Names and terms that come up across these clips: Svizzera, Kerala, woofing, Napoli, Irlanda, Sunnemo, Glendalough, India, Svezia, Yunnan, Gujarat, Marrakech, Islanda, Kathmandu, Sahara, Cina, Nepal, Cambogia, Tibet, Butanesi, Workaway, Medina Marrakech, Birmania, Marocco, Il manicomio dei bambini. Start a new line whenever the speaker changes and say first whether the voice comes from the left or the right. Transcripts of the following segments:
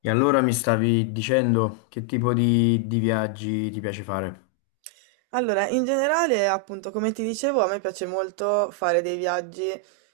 left: E allora mi stavi dicendo che tipo di viaggi ti piace fare?
right: Allora, in generale, appunto, come ti dicevo, a me piace molto fare dei viaggi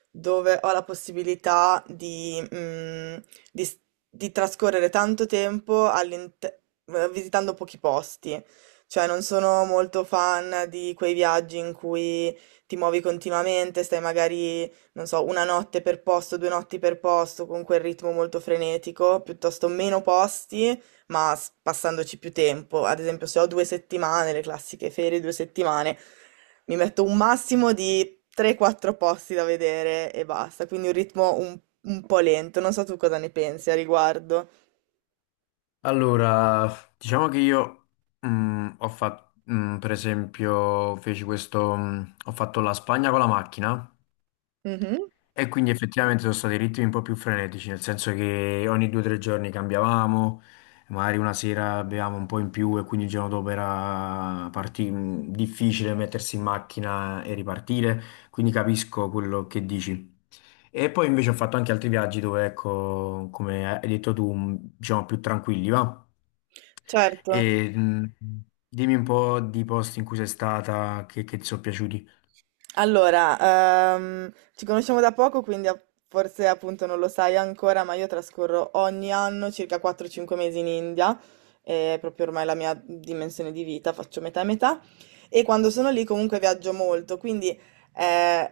right: dove ho la possibilità di, di s- di trascorrere tanto tempo visitando pochi posti. Cioè, non sono molto fan di quei viaggi in cui ti muovi continuamente, stai magari, non so, una notte per posto, 2 notti per posto, con quel ritmo molto frenetico, piuttosto meno posti ma passandoci più tempo. Ad esempio, se ho 2 settimane, le classiche ferie, 2 settimane, mi metto un massimo di 3-4 posti da vedere e basta. Quindi un ritmo un po' lento. Non so tu cosa ne pensi a riguardo.
left: Allora, diciamo che io ho fatto, per esempio, feci questo, ho fatto la Spagna con la macchina.
right: Mhm.
left: E quindi effettivamente sono stati ritmi un po' più frenetici, nel senso che ogni 2 o 3 giorni cambiavamo, magari una sera bevevamo un po' in più e quindi il giorno dopo era difficile mettersi in macchina e ripartire, quindi capisco quello che dici. E poi invece ho fatto anche altri viaggi dove, ecco, come hai detto tu, diciamo più tranquilli, va?
right: Certo.
left: E dimmi un po' di posti in cui sei stata che ti sono piaciuti.
right: Allora, ci conosciamo da poco, quindi forse appunto non lo sai ancora, ma io trascorro ogni anno circa 4-5 mesi in India, è proprio ormai la mia dimensione di vita, faccio metà e metà, e quando sono lì comunque viaggio molto, quindi eh,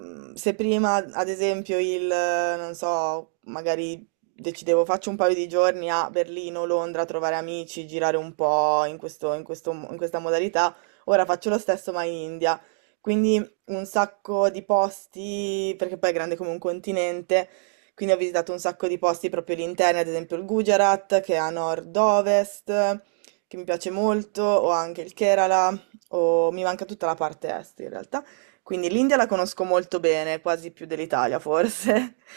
right: se prima ad esempio non so, magari decidevo faccio un paio di giorni a Berlino, Londra a trovare amici, girare un po' in questa modalità, ora faccio lo stesso ma in India. Quindi un sacco di posti, perché poi è grande come un continente, quindi ho visitato un sacco di posti proprio all'interno, ad esempio il Gujarat, che è a nord-ovest, che mi piace molto, o anche il Kerala, o mi manca tutta la parte est in realtà. Quindi l'India la conosco molto bene, quasi più dell'Italia forse.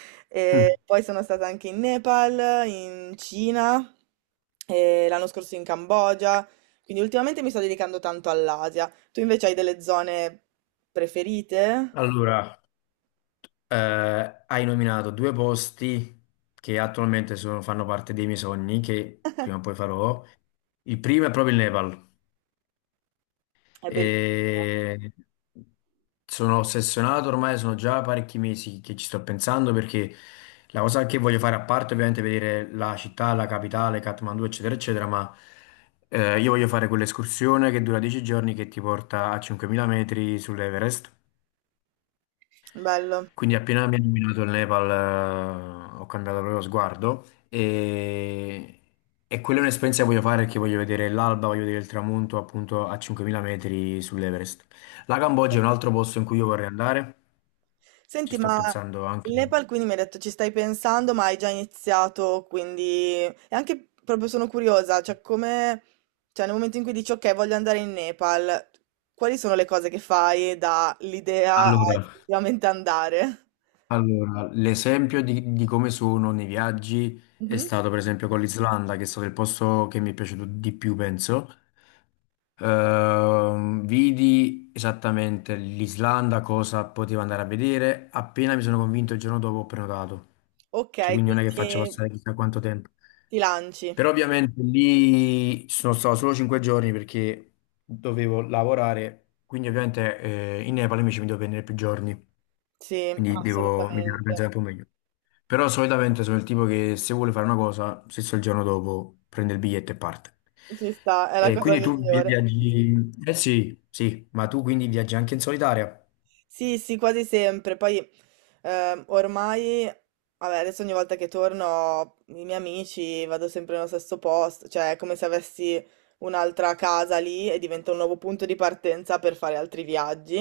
left: Mm.
right: E poi sono stata anche in Nepal, in Cina, e l'anno scorso in Cambogia. Quindi ultimamente mi sto dedicando tanto all'Asia. Tu invece hai delle zone preferite?
left: Allora, hai nominato due posti che attualmente fanno parte dei miei sogni, che prima o poi farò. Il primo è proprio il Nepal.
right: È bellissimo.
left: E sono ossessionato ormai, sono già parecchi mesi che ci sto pensando perché la cosa che voglio fare, a parte ovviamente vedere la città, la capitale, Kathmandu, eccetera, eccetera, ma io voglio fare quell'escursione che dura 10 giorni che ti porta a 5.000 metri sull'Everest.
right: Bello.
left: Quindi appena mi ha nominato il Nepal, ho cambiato proprio sguardo e, quella è un'esperienza che voglio fare perché voglio vedere l'alba, voglio vedere il tramonto appunto a 5.000 metri sull'Everest. La Cambogia è un altro posto in cui io vorrei andare, ci
right: Senti,
left: sto
right: ma
left: pensando anche.
right: il Nepal quindi mi hai detto ci stai pensando, ma hai già iniziato, quindi... E anche proprio sono curiosa, cioè come... Cioè nel momento in cui dici ok, voglio andare in Nepal, quali sono le cose che fai dall'idea a
left: Allora,
right: effettivamente andare?
left: L'esempio di come sono nei viaggi è
right: Mhm.
left: stato per esempio con l'Islanda, che è stato il posto che mi è piaciuto di più, penso. Vidi esattamente l'Islanda, cosa potevo andare a vedere, appena mi sono convinto il giorno dopo ho prenotato.
right: Ok,
left: Cioè, quindi non è che faccio
right: quindi
left: passare chissà quanto tempo.
right: ti lanci.
left: Però ovviamente lì sono stato solo 5 giorni perché dovevo lavorare, quindi ovviamente in Nepal invece mi devo prendere più giorni,
right: Sì,
left: quindi mi devo organizzare
right: assolutamente.
left: un po' meglio. Però solitamente sono il tipo che se vuole fare una cosa, stesso il giorno dopo prende il biglietto e parte.
right: Ci sta, è la
left: E
right: cosa
left: quindi tu vi-
right: migliore.
left: viaggi... Eh sì, sì, ma tu quindi viaggi anche in solitaria?
right: Sì, sì, quasi sempre. Poi ormai, vabbè, adesso ogni volta che torno, i miei amici vado sempre nello stesso posto, cioè è come se avessi un'altra casa lì e diventa un nuovo punto di partenza per fare altri viaggi.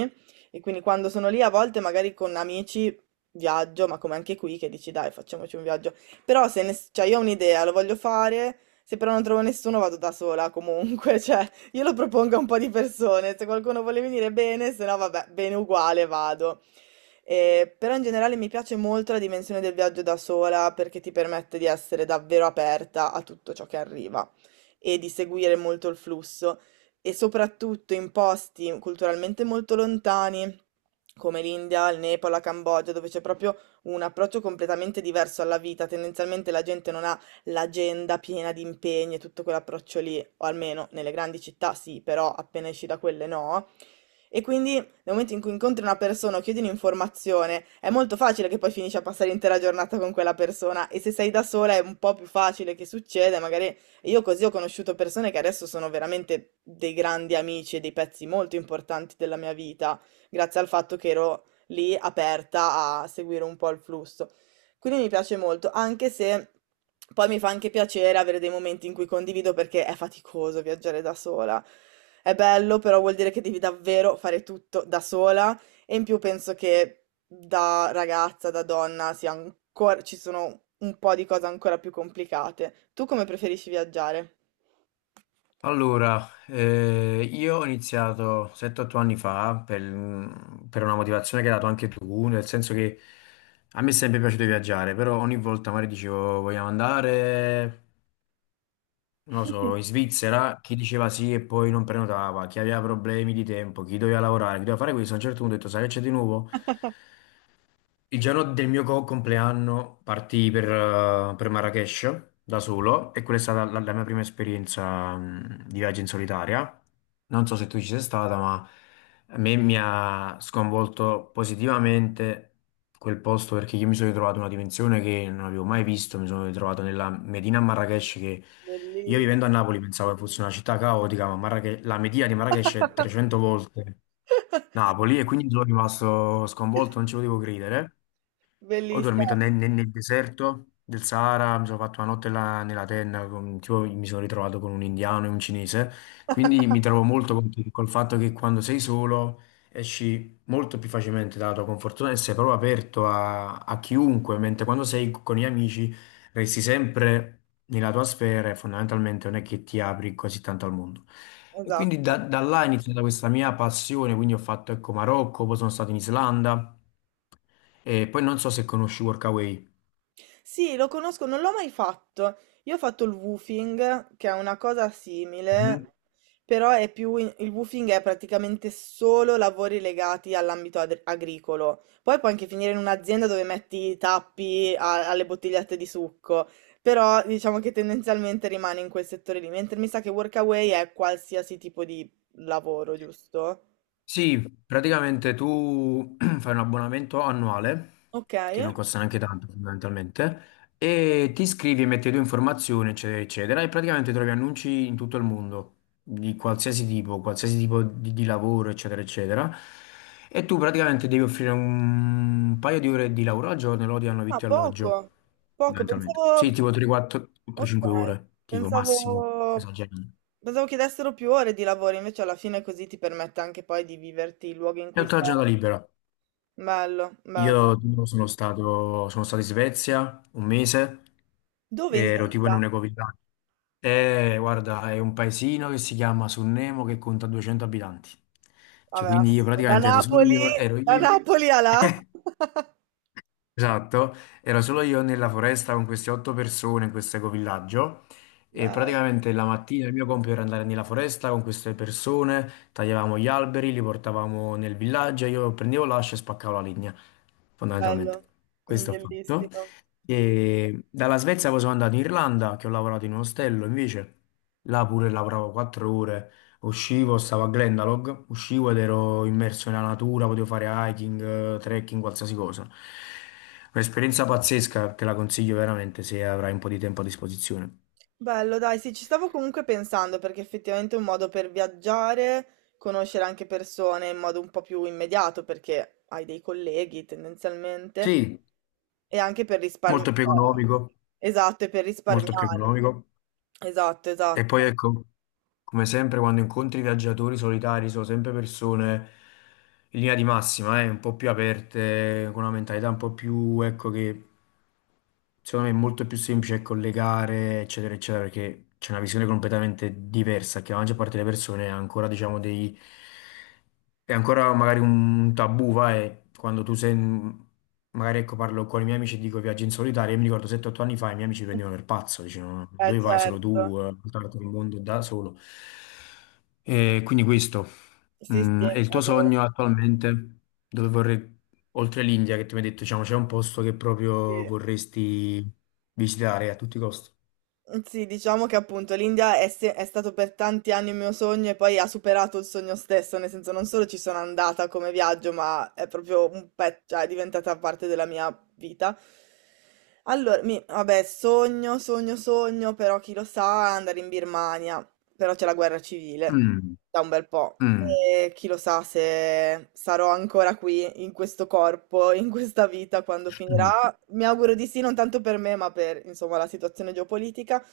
right: E quindi quando sono lì a volte magari con amici viaggio, ma come anche qui che dici dai, facciamoci un viaggio. Però se ne- cioè, io ho un'idea, lo voglio fare, se però non trovo nessuno vado da sola comunque. Io lo propongo a un po' di persone, se qualcuno vuole venire bene, se no vabbè, bene uguale vado. Però in generale mi piace molto la dimensione del viaggio da sola perché ti permette di essere davvero aperta a tutto ciò che arriva e di seguire molto il flusso e soprattutto in posti culturalmente molto lontani come l'India, il Nepal, la Cambogia, dove c'è proprio un approccio completamente diverso alla vita. Tendenzialmente la gente non ha l'agenda piena di impegni e tutto quell'approccio lì, o almeno nelle grandi città sì, però appena esci da quelle no. E quindi nel momento in cui incontri una persona o chiedi un'informazione, è molto facile che poi finisci a passare l'intera giornata con quella persona e se sei da sola è un po' più facile che succeda, magari io così ho conosciuto persone che adesso sono veramente dei grandi amici e dei pezzi molto importanti della mia vita, grazie al fatto che ero lì aperta a seguire un po' il flusso. Quindi mi piace molto, anche se poi mi fa anche piacere avere dei momenti in cui condivido perché è faticoso viaggiare da sola. È bello, però vuol dire che devi davvero fare tutto da sola e in più penso che da ragazza, da donna, sia ancora, ci sono un po' di cose ancora più complicate. Tu come preferisci viaggiare?
left: Allora, io ho iniziato 7-8 anni fa per una motivazione che hai dato anche tu, nel senso che a me è sempre piaciuto viaggiare, però ogni volta magari dicevo vogliamo andare. Non lo so, in Svizzera chi diceva sì e poi non prenotava, chi aveva problemi di tempo, chi doveva lavorare, chi doveva fare questo, a un certo punto ho detto, sai che c'è di nuovo? Il giorno del mio compleanno partii per, Marrakech da solo e quella è stata la mia prima esperienza di viaggio in solitaria. Non so se tu ci sei stata, ma a me mi ha sconvolto positivamente quel posto perché io mi sono ritrovato in una dimensione che non avevo mai visto. Mi sono ritrovato nella Medina Marrakech che io
right: Belli-
left: vivendo a Napoli pensavo che fosse una città caotica, ma la Medina di Marrakech è 300 volte Napoli e quindi sono rimasto sconvolto, non ci potevo credere. Ho
right: Bellissima,
left: dormito nel deserto del Sahara, mi sono fatto una notte là nella tenda, tipo, mi sono ritrovato con un indiano e un cinese, quindi mi trovo molto col fatto che quando sei solo esci molto più facilmente dalla tua comfort zone e sei proprio aperto a chiunque, mentre quando sei con gli amici resti sempre nella tua sfera e fondamentalmente non è che ti apri così tanto al mondo. E quindi
right: esatto.
left: da là è iniziata questa mia passione, quindi ho fatto ecco Marocco, poi sono stato in Islanda. E poi non so se conosci Workaway.
right: Sì, lo conosco, non l'ho mai fatto. Io ho fatto il woofing, che è una cosa
left: Mhm.
right: simile, però è più il woofing è praticamente solo lavori legati all'ambito agricolo. Poi puoi anche finire in un'azienda dove metti i tappi alle bottigliette di succo, però diciamo che tendenzialmente rimane in quel settore lì, mentre mi sa che Workaway è qualsiasi tipo di lavoro, giusto?
left: Sì, praticamente tu fai un abbonamento annuale,
right: Ok.
left: che non costa neanche tanto fondamentalmente, e ti iscrivi e metti le tue informazioni, eccetera, eccetera, e praticamente trovi annunci in tutto il mondo, di qualsiasi tipo di lavoro, eccetera, eccetera. E tu praticamente devi offrire un paio di ore di lavoro al giorno e loro ti danno
right: Ah,
left: vitto e alloggio,
right: poco. Poco,
left: fondamentalmente. Sì,
right: pensavo.
left: tipo
right: Ok,
left: 3-4-5 ore, tipo massimo,
right: pensavo,
left: esagerando.
right: pensavo chiedessero più ore di lavoro, invece alla fine così ti permette anche poi di viverti i luoghi in
left: E
right: cui
left: tutta la
right: stai.
left: giornata libera.
right: Bello, bello.
left: Io tipo, sono stato in Svezia un mese,
right: Dove in
left: ero tipo in
right: Svezia?
left: un ecovillaggia. E guarda, è un paesino che si chiama Sunnemo che conta 200 abitanti. Cioè,
right: Vabbè,
left: quindi io praticamente ero solo io, ero
right: Da
left: io.
right: Napoli a là.
left: Esatto, ero solo io nella foresta con queste 8 persone in questo ecovillaggio e
right: Bello,
left: praticamente la mattina il mio compito era andare nella foresta con queste persone, tagliavamo gli alberi, li portavamo nel villaggio, io prendevo l'ascia e spaccavo la legna,
right: bello,
left: fondamentalmente. Questo ho fatto.
right: bellissimo.
left: E dalla Svezia poi sono andato in Irlanda, che ho lavorato in un ostello, invece là pure lavoravo 4 ore. Uscivo, stavo a Glendalough, uscivo ed ero immerso nella natura, potevo fare hiking, trekking, qualsiasi cosa. Un'esperienza pazzesca che la consiglio veramente se avrai un po' di tempo a disposizione.
right: Bello, dai, sì, ci stavo comunque pensando perché effettivamente è un modo per viaggiare, conoscere anche persone in modo un po' più immediato perché hai dei colleghi tendenzialmente.
left: Sì,
right: E anche per risparmi,
left: molto più
right: cioè,
left: economico,
right: esatto, e per
left: molto più
right: risparmiare.
left: economico.
right: Esatto,
left: E poi
right: esatto.
left: ecco. Come sempre, quando incontri viaggiatori solitari, sono sempre persone in linea di massima, un po' più aperte, con una mentalità un po' più, ecco, che secondo me è molto più semplice collegare, eccetera, eccetera, perché c'è una visione completamente diversa, che la maggior parte delle persone ha ancora, diciamo, dei, è ancora magari un tabù, vai, quando tu sei. Magari ecco, parlo con i miei amici e dico viaggio in solitaria. Io mi ricordo 7-8 anni fa i miei amici mi prendevano per pazzo, dicevano ma
right: Eh
left: dove vai solo
right: certo.
left: tu, portarti il mondo da solo. E quindi questo,
right: Sì, sì,
left: è
right: è
left: il tuo
right: vero,
left: sogno attualmente, dove vorrei, oltre l'India che tu mi hai detto, diciamo, c'è un posto che proprio
right: sì.
left: vorresti visitare a tutti i costi.
right: Sì, diciamo che appunto l'India è, è stato per tanti anni il mio sogno e poi ha superato il sogno stesso, nel senso non solo ci sono andata come viaggio, ma è proprio un pezzo, cioè è diventata parte della mia vita. Allora, vabbè, sogno, sogno, sogno, però chi lo sa, andare in Birmania, però c'è la guerra civile
left: Mm,
right: da un bel po'.
left: mm,
right: E chi lo sa se sarò ancora qui, in questo corpo, in questa vita, quando
left: mm.
right: finirà, mi auguro di sì, non tanto per me, ma per, insomma, la situazione geopolitica.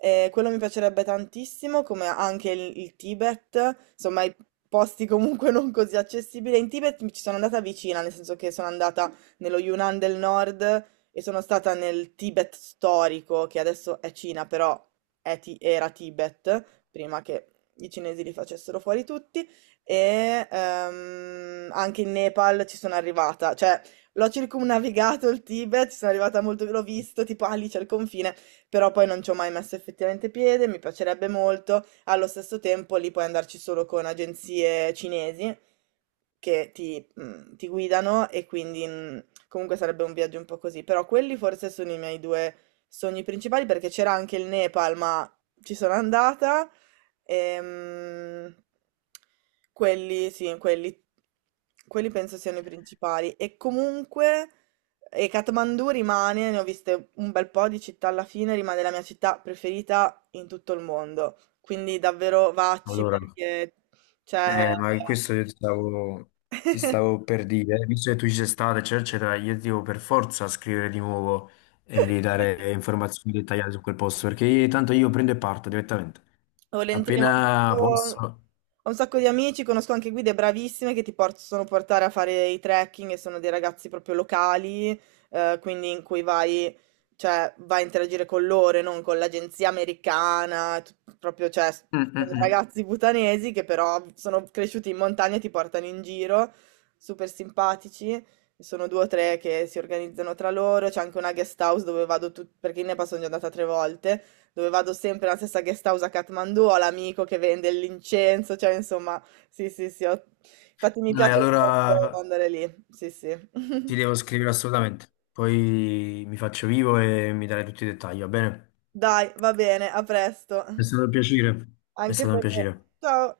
right: Quello mi piacerebbe tantissimo, come anche il Tibet, insomma, i posti comunque non così accessibili. In Tibet mi ci sono andata vicina, nel senso che sono andata nello Yunnan del Nord e sono stata nel Tibet storico, che adesso è Cina, però era Tibet, prima che i cinesi li facessero fuori tutti. E anche in Nepal ci sono arrivata, cioè l'ho circumnavigato il Tibet, sono arrivata molto, l'ho visto, tipo, ah, lì c'è il confine, però poi non ci ho mai messo effettivamente piede, mi piacerebbe molto. Allo stesso tempo lì puoi andarci solo con agenzie cinesi, che ti, ti guidano e quindi comunque sarebbe un viaggio un po' così. Però quelli forse sono i miei due sogni principali perché c'era anche il Nepal, ma ci sono andata. Ehm, quelli, sì, quelli, quelli penso siano i principali. E comunque, e Kathmandu rimane, ne ho viste un bel po' di città alla fine, rimane la mia città preferita in tutto il mondo. Quindi davvero vacci,
left: Allora,
right: perché, cioè...
left: Ma questo io ti stavo per dire, visto che tu ci sei stato, eccetera, eccetera, io ti devo per forza scrivere di nuovo e mi devi dare informazioni dettagliate su quel posto, perché tanto io prendo e parto direttamente.
right: Volentieri, ma ho
left: Appena
right: un sacco
left: posso.
right: ho un sacco di amici, conosco anche guide bravissime che ti possono portare a fare i trekking e sono dei ragazzi proprio locali, quindi in cui vai, cioè, vai a interagire con loro e non con l'agenzia americana, proprio, cioè,
left: Mm, mm,
right: sono
left: mm.
right: ragazzi butanesi che però sono cresciuti in montagna e ti portano in giro, super simpatici. Sono due o tre che si organizzano tra loro, c'è anche una guest house dove vado perché ne passo sono già andata 3 volte, dove vado sempre nella stessa guest house a Kathmandu, ho l'amico che vende l'incenso, cioè insomma, sì, sì, sì, infatti mi
left: Dai,
right: piace molto
left: allora
right: andare lì, sì, sì.
left: ti devo scrivere assolutamente. Poi mi faccio vivo e mi darai tutti i dettagli, va bene?
right: Dai, va bene, a presto.
left: È stato un piacere. È
right: Anche
left: stato un
right: per me.
left: piacere.
right: Ciao.